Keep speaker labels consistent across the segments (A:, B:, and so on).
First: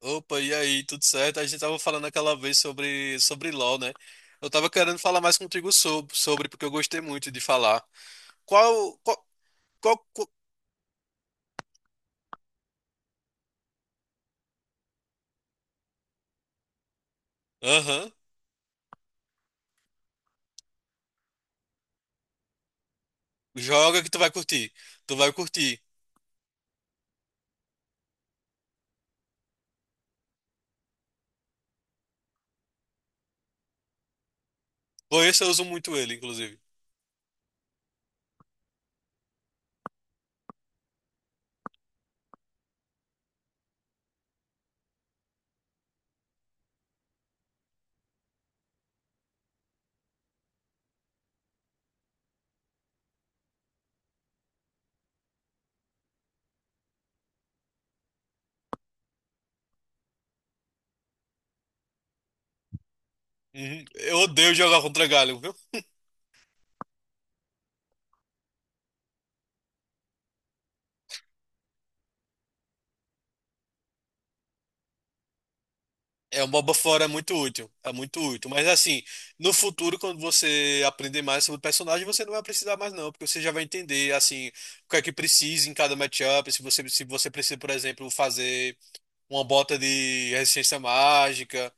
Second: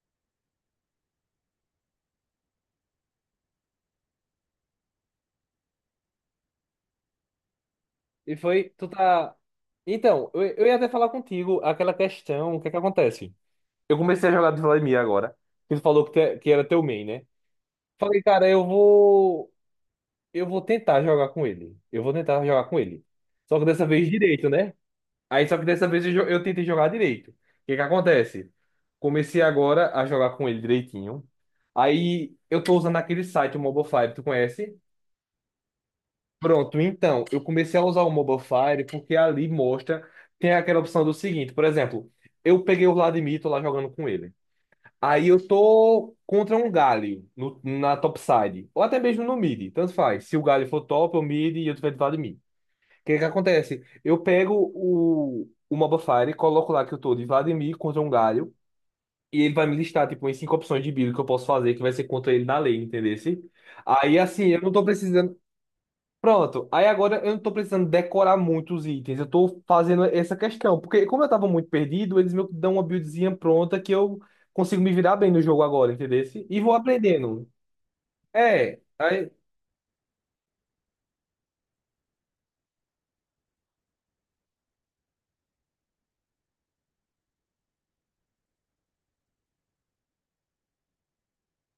A: Opa, e aí, tudo certo? A gente tava falando aquela vez sobre LoL, né? Eu tava querendo falar mais contigo sobre porque eu gostei muito de falar.
B: E foi, tu
A: Qual, qual,
B: tá.
A: qual...
B: Então, eu ia até falar contigo aquela questão. O que é que acontece? Eu comecei a jogar de Vladimir agora, que tu falou que, que era teu main, né?
A: Aham,
B: Falei, cara, eu vou. Eu vou tentar jogar com ele. Eu vou tentar jogar com ele. Só que dessa
A: joga
B: vez
A: que tu vai
B: direito,
A: curtir.
B: né?
A: Tu vai
B: Aí só que
A: curtir.
B: dessa vez eu tentei jogar direito. O que é que acontece? Comecei agora a jogar com ele direitinho. Aí eu tô usando aquele site, o Mobile Five, tu conhece?
A: Por isso eu uso muito ele, inclusive.
B: Pronto, então, eu comecei a usar o Mobile Fire porque ali mostra, tem aquela opção do seguinte. Por exemplo, eu peguei o Vladimir, tô lá jogando com ele. Aí eu tô contra um Galio no, na topside, ou até mesmo no mid, tanto faz. Se o Galio for top, eu mid e eu tiver de Vladimir. O que que acontece? Eu pego o Mobile Fire, coloco lá que eu tô de Vladimir contra um Galio, e ele vai me listar, tipo, em cinco opções de build que eu posso fazer, que vai ser contra ele na lei, entendeu?
A: Uhum. Eu
B: Aí, assim,
A: odeio
B: eu não
A: jogar
B: tô
A: contra Galho,
B: precisando.
A: viu?
B: Pronto, aí agora eu não tô precisando decorar muitos itens, eu tô fazendo essa questão, porque como eu tava muito perdido, eles me dão uma buildzinha pronta que eu consigo me virar bem no jogo agora, entendeu?
A: É, o
B: E
A: MOBA
B: vou
A: fora é muito
B: aprendendo.
A: útil, é muito útil. Mas
B: É,
A: assim,
B: aí,
A: no futuro, quando você aprender mais sobre o personagem, você não vai precisar mais não, porque você já vai entender, assim, o que é que precisa em cada matchup, se você precisa, por exemplo, fazer uma bota de resistência mágica,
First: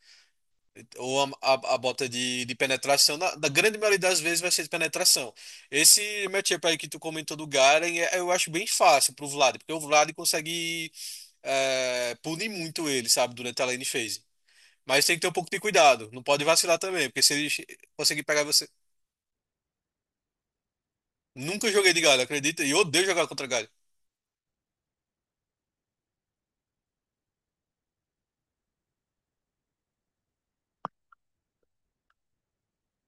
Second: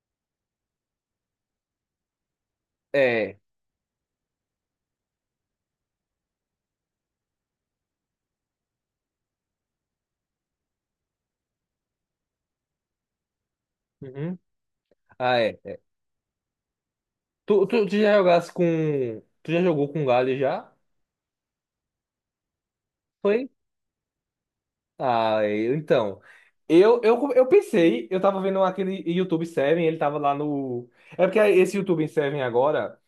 A: ou a bota de penetração. Na,
B: é.
A: na grande maioria das vezes vai ser de penetração. Esse matchup aí que tu comentou do Garen, eu acho bem fácil pro Vlad, porque o Vlad consegue punir muito ele, sabe, durante a lane phase.
B: Uhum.
A: Mas tem que ter um
B: Ah,
A: pouco de
B: é.
A: cuidado, não pode vacilar também, porque se ele
B: Tu, tu, tu já
A: conseguir pegar
B: jogasse com.
A: você.
B: Tu já jogou com galho já?
A: Nunca joguei de Garen, acredita? E eu odeio jogar contra
B: Foi?
A: Garen.
B: Ah, é, então. Eu pensei, eu tava vendo aquele YouTube 7, ele tava lá no. É porque esse YouTube 7 agora.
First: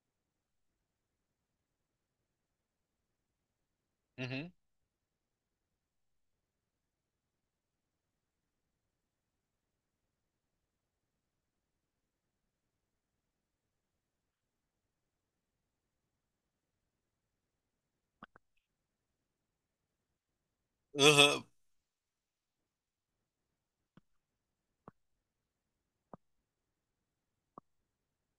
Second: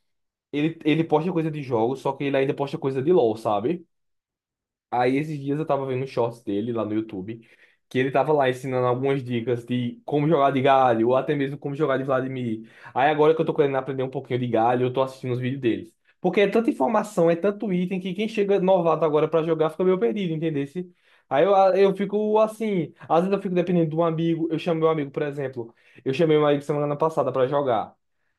B: Ele posta coisa de jogo, só que ele ainda posta coisa de LoL, sabe?
A: Uhum.
B: Aí esses dias eu tava vendo um shorts dele lá no YouTube, que ele tava lá ensinando algumas dicas de como jogar de galho, ou até mesmo como jogar de Vladimir. Aí agora que eu tô querendo aprender um pouquinho de galho, eu tô assistindo os vídeos deles. Porque é tanta informação, é tanto item, que quem chega novato agora pra jogar fica meio perdido, entendeu?
A: Aham.
B: Aí eu fico assim, às vezes eu fico dependendo de um amigo, eu chamo meu amigo. Por exemplo, eu chamei meu amigo semana passada pra jogar.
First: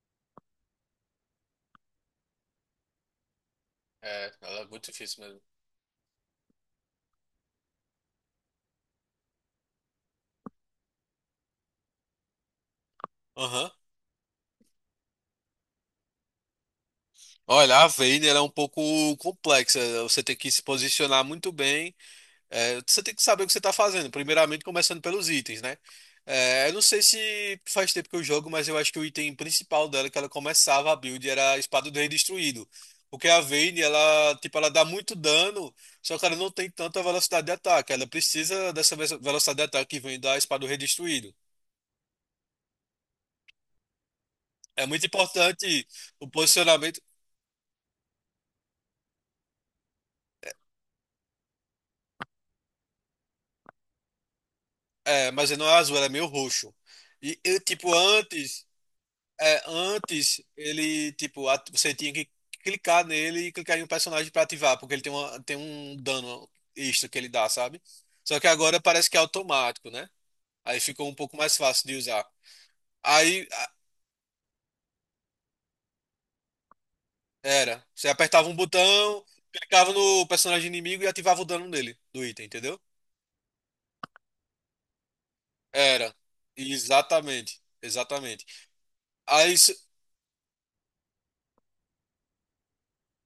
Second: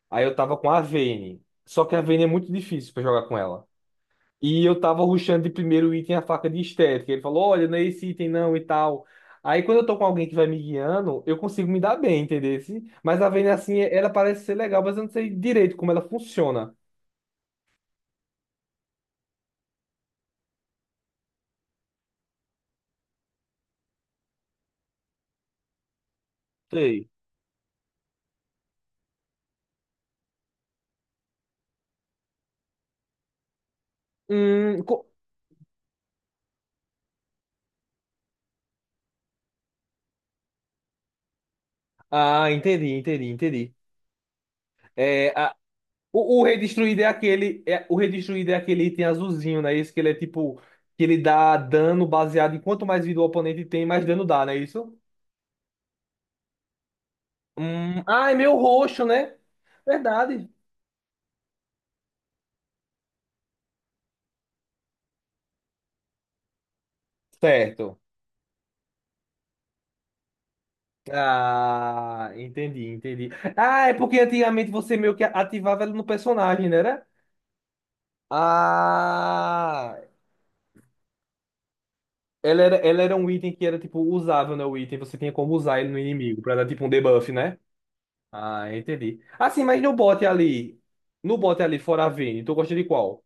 B: Aí eu tava com a Vayne, só que a Vayne é muito difícil pra jogar com ela.
A: É, ela
B: E
A: é
B: eu
A: muito
B: tava
A: difícil mesmo.
B: rushando de primeiro item a faca de estética. Ele falou, olha, não é esse item não e tal. Aí quando eu tô com alguém que vai me guiando, eu consigo me dar bem, entendeu? Mas a Vayne,
A: Aham.
B: assim, ela parece ser legal, mas eu não sei direito como ela funciona.
A: Olha, a Vayner é um pouco complexa. Você tem que se posicionar muito bem. É, você tem que saber o que você está fazendo. Primeiramente, começando pelos itens, né? É, eu não sei
B: Sei.
A: se faz tempo que eu jogo, mas eu acho que o item principal dela que ela começava a build era a Espada do Rei Destruído. Porque a Vayne, ela, tipo, ela
B: Hum,
A: dá
B: co-
A: muito dano, só que ela não tem tanta velocidade de ataque. Ela precisa dessa velocidade de ataque que vem da Espada do Rei Destruído.
B: Ah, entendi, entendi, entendi.
A: É muito
B: É, a...
A: importante o
B: o
A: posicionamento.
B: Redestruído é aquele. É... O Redestruído é aquele item azulzinho, né? Isso que ele é tipo. Que ele dá dano baseado em quanto mais vida o oponente tem, mais dano dá, não é isso?
A: É, mas não é azul, ela é meio roxo. E eu, tipo,
B: Ah, é meio
A: antes.
B: roxo, né?
A: É, antes
B: Verdade.
A: ele, tipo, você tinha que clicar nele e clicar em um personagem pra ativar, porque ele tem, tem um dano extra que ele dá, sabe?
B: Certo.
A: Só que agora parece que é automático, né? Aí ficou um pouco mais fácil de usar.
B: Ah, entendi, entendi.
A: Aí a-
B: Ah, é porque antigamente você meio que ativava ela no personagem, né? Era?
A: Era, você apertava um botão, clicava
B: Ah,
A: no personagem inimigo e ativava o dano dele, do item, entendeu?
B: ela era um item que era tipo usável, né? O item você tinha como usar ele no
A: Era.
B: inimigo pra dar tipo um debuff, né?
A: Exatamente. Exatamente.
B: Ah, entendi.
A: Aí
B: Assim,
A: isso-
B: mas no bot ali, no bot ali fora a Vayne, tu gosta de qual?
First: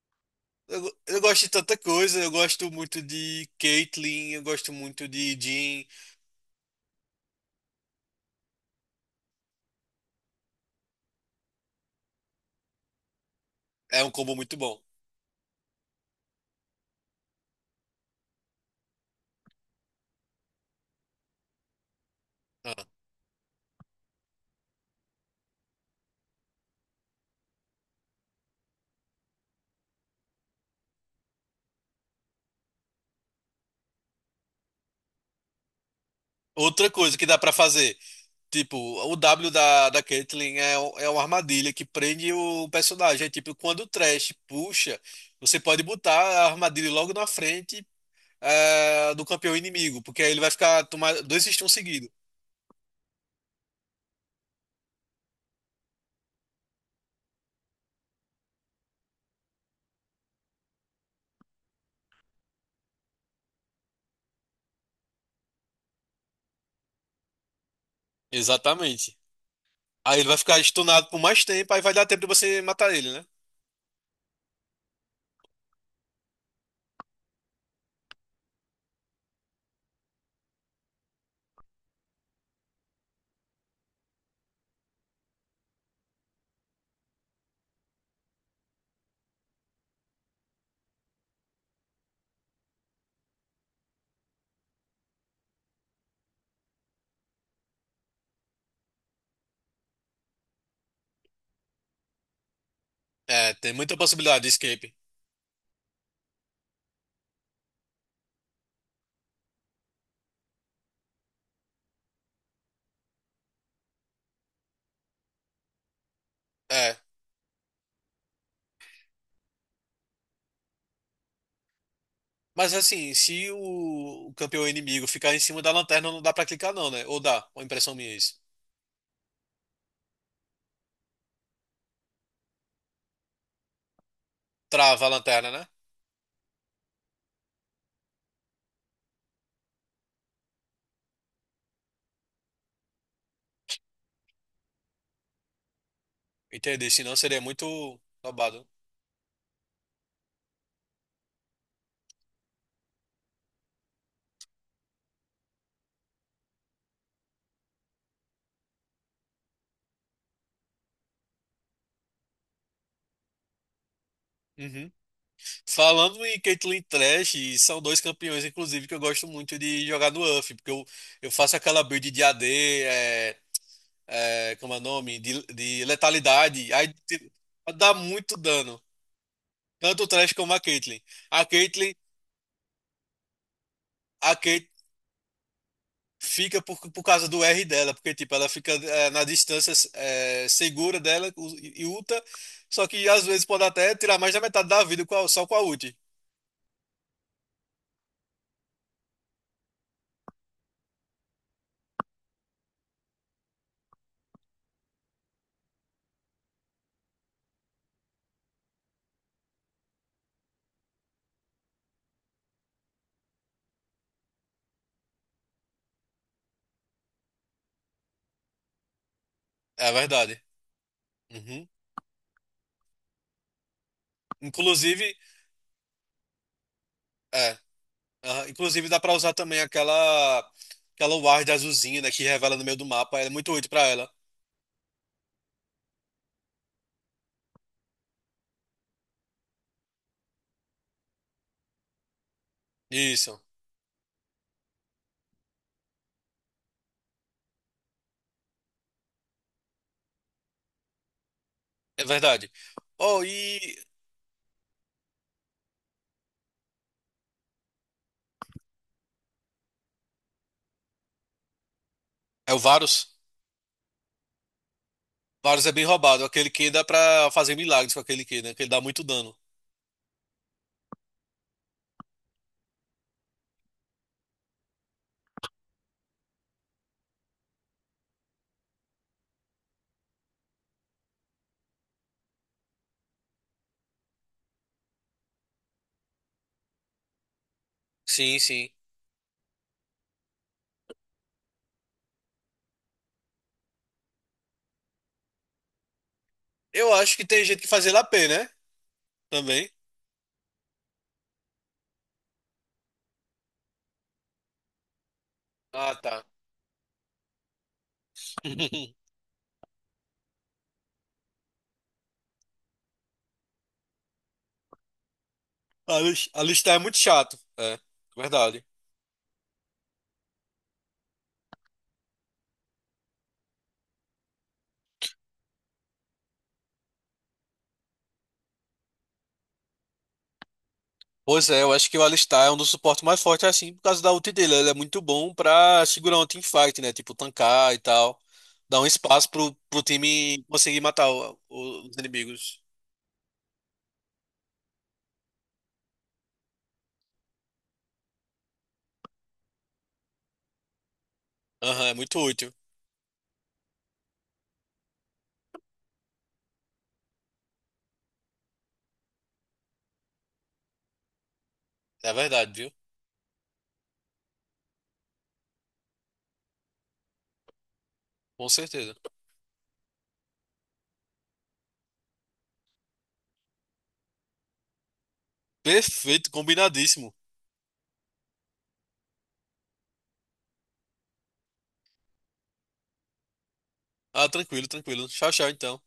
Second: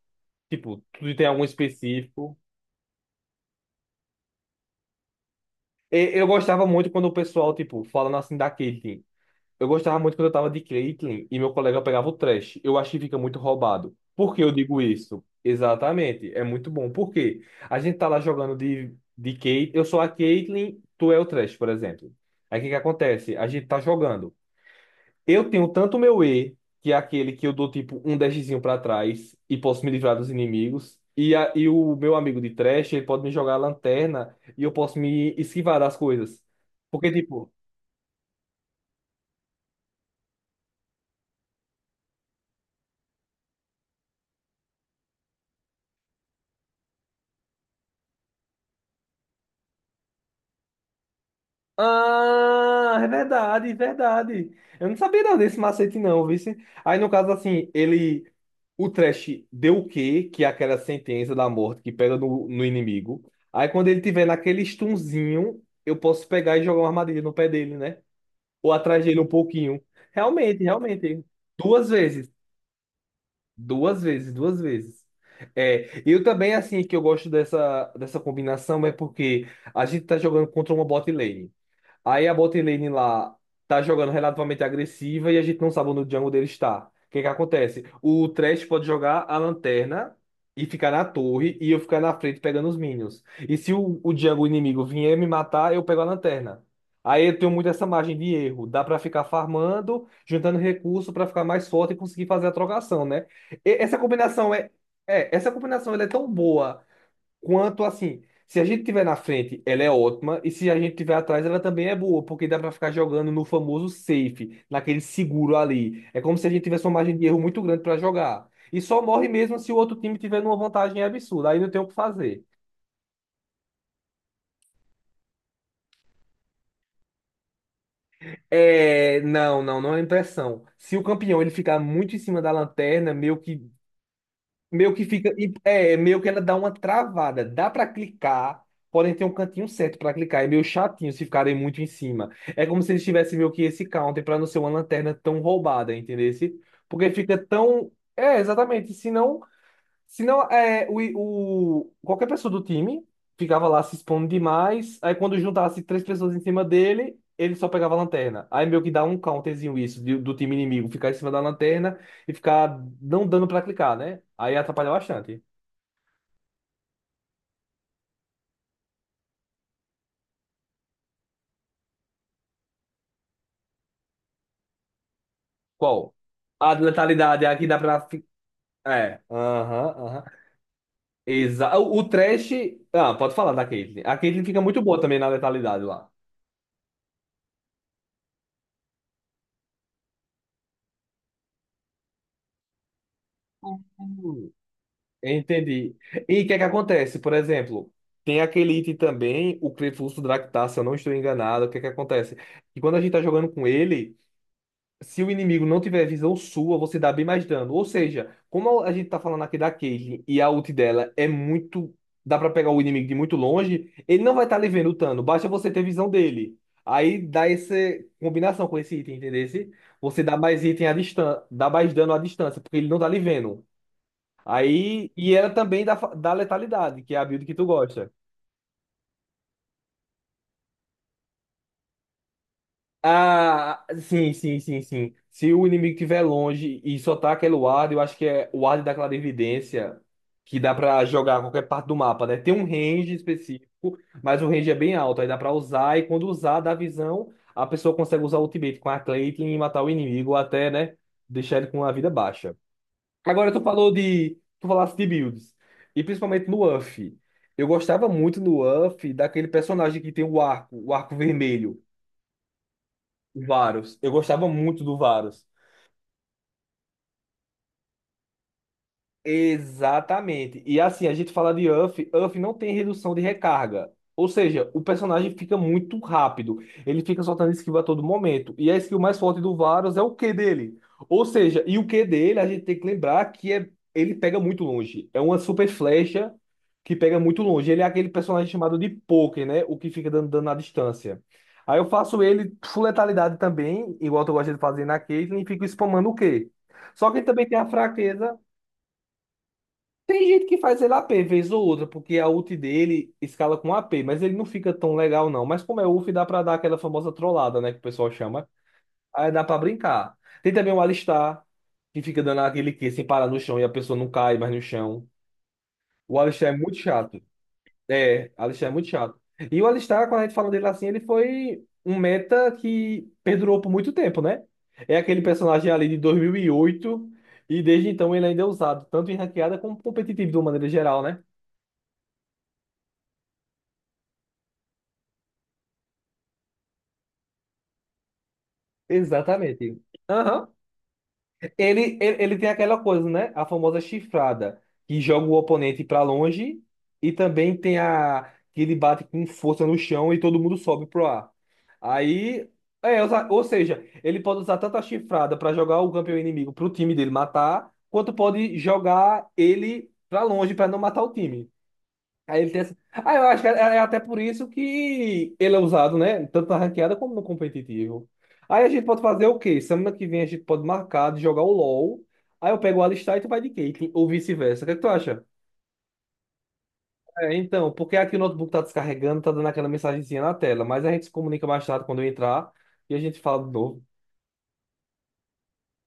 B: Tipo,
A: eu,
B: tu
A: eu
B: tem
A: gosto
B: algum
A: de tanta coisa, eu
B: específico?
A: gosto muito de Caitlyn, eu gosto muito de Jhin,
B: E- Eu gostava muito quando o pessoal, tipo, falando assim da Caitlyn. Eu gostava muito quando eu tava de Caitlyn e meu colega pegava o trash. Eu acho que fica muito roubado.
A: é um
B: Por
A: combo
B: que eu
A: muito
B: digo
A: bom.
B: isso? Exatamente, é muito bom. Por quê? A gente tá lá jogando de Caitlyn, eu sou a Caitlyn, tu é o trash, por exemplo. Aí o que que
A: Ah.
B: acontece? A gente tá jogando. Eu tenho tanto meu E, que é aquele que eu dou tipo um dashzinho pra trás e posso me livrar dos inimigos. E o meu amigo de trash, ele pode me jogar a lanterna e eu posso me esquivar das coisas.
A: Outra
B: Porque,
A: coisa que dá pra
B: tipo,
A: fazer, tipo, o W da Caitlyn é, é uma armadilha que prende o personagem. É tipo, quando o Thresh puxa, você pode botar a armadilha logo na frente do campeão inimigo, porque aí ele vai ficar tomar dois stuns seguidos.
B: ah, é verdade, é verdade. Eu não sabia não desse macete não, vice. Aí no caso assim, ele, o Trash deu o quê? Que é aquela sentença da morte que pega no inimigo. Aí quando ele tiver naquele stunzinho, eu posso pegar e jogar uma armadilha no pé dele, né? Ou atrás
A: Exatamente.
B: dele um pouquinho.
A: Aí ele vai ficar
B: Realmente,
A: stunado por
B: realmente.
A: mais tempo, aí
B: Duas
A: vai dar tempo de
B: vezes,
A: você matar ele, né?
B: duas vezes, duas vezes. É, eu também assim que eu gosto dessa combinação é porque a gente tá jogando contra uma bot lane. Aí a bot lane lá tá jogando relativamente agressiva e a gente não sabe onde o jungle dele está. O que é que acontece? O Thresh pode jogar a lanterna e ficar na torre e eu ficar na frente pegando os minions. E se o jungle inimigo vier me matar, eu pego a lanterna. Aí eu tenho muito essa margem de erro. Dá pra ficar farmando, juntando recurso pra ficar mais forte e conseguir fazer a trocação, né?
A: É,
B: E-
A: tem muita
B: essa
A: possibilidade de
B: combinação é,
A: escape.
B: é, essa combinação ela é tão boa quanto assim. Se a gente tiver na frente, ela é ótima, e se a gente tiver atrás, ela também é boa, porque dá para ficar jogando no famoso safe, naquele seguro ali. É como se a gente tivesse uma
A: É.
B: margem de erro muito grande para jogar. E só morre mesmo se o outro time tiver numa vantagem absurda, aí não tem o que fazer.
A: Mas assim, se o campeão inimigo ficar em cima da lanterna, não dá pra clicar não, né? Ou dá, uma impressão minha é isso.
B: É, não, não, não é impressão. Se o campeão ele ficar muito em cima da lanterna, meio que meio que
A: Trava a
B: fica.
A: lanterna, né?
B: É, meio que ela dá uma travada. Dá pra clicar, porém tem um cantinho certo pra clicar. É meio chatinho se ficarem muito em cima. É como se eles tivessem meio que esse counter pra não ser uma lanterna tão roubada, entendesse?
A: Entendi,
B: Porque
A: senão
B: fica
A: seria
B: tão.
A: muito
B: É,
A: roubado.
B: exatamente. Senão, é, qualquer pessoa do time ficava lá se expondo demais. Aí, quando juntasse três pessoas em cima dele, ele só pegava a lanterna. Aí, meio que dá um counterzinho isso do time inimigo, ficar em cima da lanterna e ficar não dando pra clicar, né? Aí atrapalha
A: Uhum.
B: bastante.
A: Falando em Caitlyn Trash, são dois campeões, inclusive, que eu gosto muito de jogar no UF, porque eu faço aquela build de AD, é, como é o nome? De
B: Qual?
A: letalidade,
B: A de letalidade, é a que dá
A: dá
B: pra.
A: muito dano,
B: É,
A: tanto
B: aham,
A: o
B: aham.
A: Trash como a Caitlyn. A
B: Exa...
A: Caitlyn,
B: O trash. Ah, pode falar da Caitlyn. A
A: a
B: Caitlyn fica
A: Caitlyn
B: muito boa também na letalidade lá.
A: fica por causa do R dela, porque tipo, ela fica na distância segura dela e ulta, só que às vezes pode até tirar mais da metade da vida com só com a ult.
B: Entendi. E o que é que acontece? Por exemplo, tem aquele item também, o Clefus Draktar, se eu não estou enganado. O que é que acontece? E quando a gente tá jogando com ele, se o inimigo não tiver visão sua, você dá bem mais dano. Ou seja, como a gente tá falando aqui da Caitlyn e a ult dela é muito. Dá pra pegar o inimigo de muito longe, ele não vai estar tá lhe vendo o dano, basta você ter visão dele. Aí dá essa combinação com esse item, entendeu?
A: É
B: Você dá
A: verdade.
B: mais item à distância,
A: Uhum.
B: dá mais dano à distância, porque ele não tá lhe vendo.
A: Inclusive,
B: Aí, e era também da letalidade, que é a build que
A: é,
B: tu gosta.
A: aham, inclusive dá pra usar também aquela ward azulzinha, né, que revela no meio do mapa, ela é muito útil pra
B: Ah,
A: ela.
B: sim, sim, sim, sim. Se o inimigo estiver longe e só tá aquele ward, eu acho que é o ward da clarividência, que dá pra jogar a qualquer parte do mapa, né? Tem um range
A: Isso.
B: específico, mas o range é bem alto, aí dá pra usar, e quando usar, dá visão, a pessoa consegue usar o ultimate com a Caitlyn e matar o inimigo, ou até, né, deixar ele com a
A: É
B: vida
A: verdade.
B: baixa.
A: Oh,
B: Agora tu
A: e.
B: falou de. Tu falaste de builds. E principalmente no UF. Eu gostava muito no UF daquele personagem que tem o arco vermelho,
A: É o Varus.
B: o Varus. Eu gostava muito do Varus.
A: Varus é bem roubado. Aquele que dá pra fazer milagres com aquele que, né? Que ele dá muito dano.
B: Exatamente. E assim, a gente fala de Uff Uff não tem redução de recarga. Ou seja, o personagem fica muito rápido. Ele fica soltando esquiva a todo momento. E a skill mais forte do Varus é o Q dele. Ou seja, e o Q dele, a gente tem que lembrar que é, ele pega muito longe. É uma super flecha que pega muito longe. Ele é aquele
A: Sim,
B: personagem
A: sim.
B: chamado de poker, né? O que fica dando dano à distância. Aí eu faço ele full letalidade também, igual eu gosto de fazer na Caitlyn, e fico spamando o Q.
A: Eu
B: Só
A: acho
B: que
A: que
B: ele
A: tem
B: também tem
A: gente que
B: a
A: faz ele AP,
B: fraqueza.
A: né? Também.
B: Tem gente que faz ele a p vez ou outra, porque a ult dele escala com a p, mas ele não fica tão legal não. Mas como é
A: Ah,
B: UF,
A: tá.
B: dá pra dar aquela famosa trollada, né, que o pessoal chama. Aí dá pra brincar. Tem também o Alistar, que fica dando aquele que sem parar no chão e a pessoa não cai mais no chão.
A: A
B: O Alistar é
A: Alistar
B: muito
A: é muito
B: chato.
A: chato. É,
B: É,
A: verdade.
B: Alistar é muito chato. E o Alistar, quando a gente fala dele assim, ele foi um meta que perdurou por muito tempo, né? É aquele personagem ali de 2008 e oito e desde então ele ainda é usado, tanto em ranqueada como competitivo de uma maneira geral, né?
A: Pois é, eu acho que o Alistar é um dos suportes mais fortes, assim, por causa da ult dele. Ele é muito bom pra segurar um teamfight, né? Tipo, tancar e tal. Dar um espaço pro,
B: Exatamente.
A: pro time
B: Aham.
A: conseguir matar os
B: Ele tem
A: inimigos.
B: aquela coisa, né? A famosa chifrada, que joga o oponente pra longe, e também tem a que ele bate com força no chão e todo mundo sobe pro ar.
A: Aham, é muito
B: Aí,
A: útil.
B: é, ou seja, ele pode usar tanto a chifrada pra jogar o campeão inimigo pro time dele matar, quanto pode jogar ele pra longe pra não matar o time.
A: É
B: Aí ele
A: verdade,
B: tem
A: viu?
B: essa... Ah, eu acho que é até por isso que ele é usado, né? Tanto na ranqueada como no competitivo.
A: Com
B: Aí a gente
A: certeza.
B: pode fazer o quê? Semana que vem a gente pode marcar de jogar o LoL. Aí eu pego o Alistar e tu vai de Caitlyn, ou vice-versa. O que é que tu acha?
A: Perfeito, combinadíssimo.
B: É, então, porque aqui o notebook tá descarregando, tá dando aquela mensagenzinha na tela, mas a gente se comunica mais tarde quando eu entrar e a gente fala de novo.
A: Ah, tranquilo, tranquilo. Tchau, tchau, então.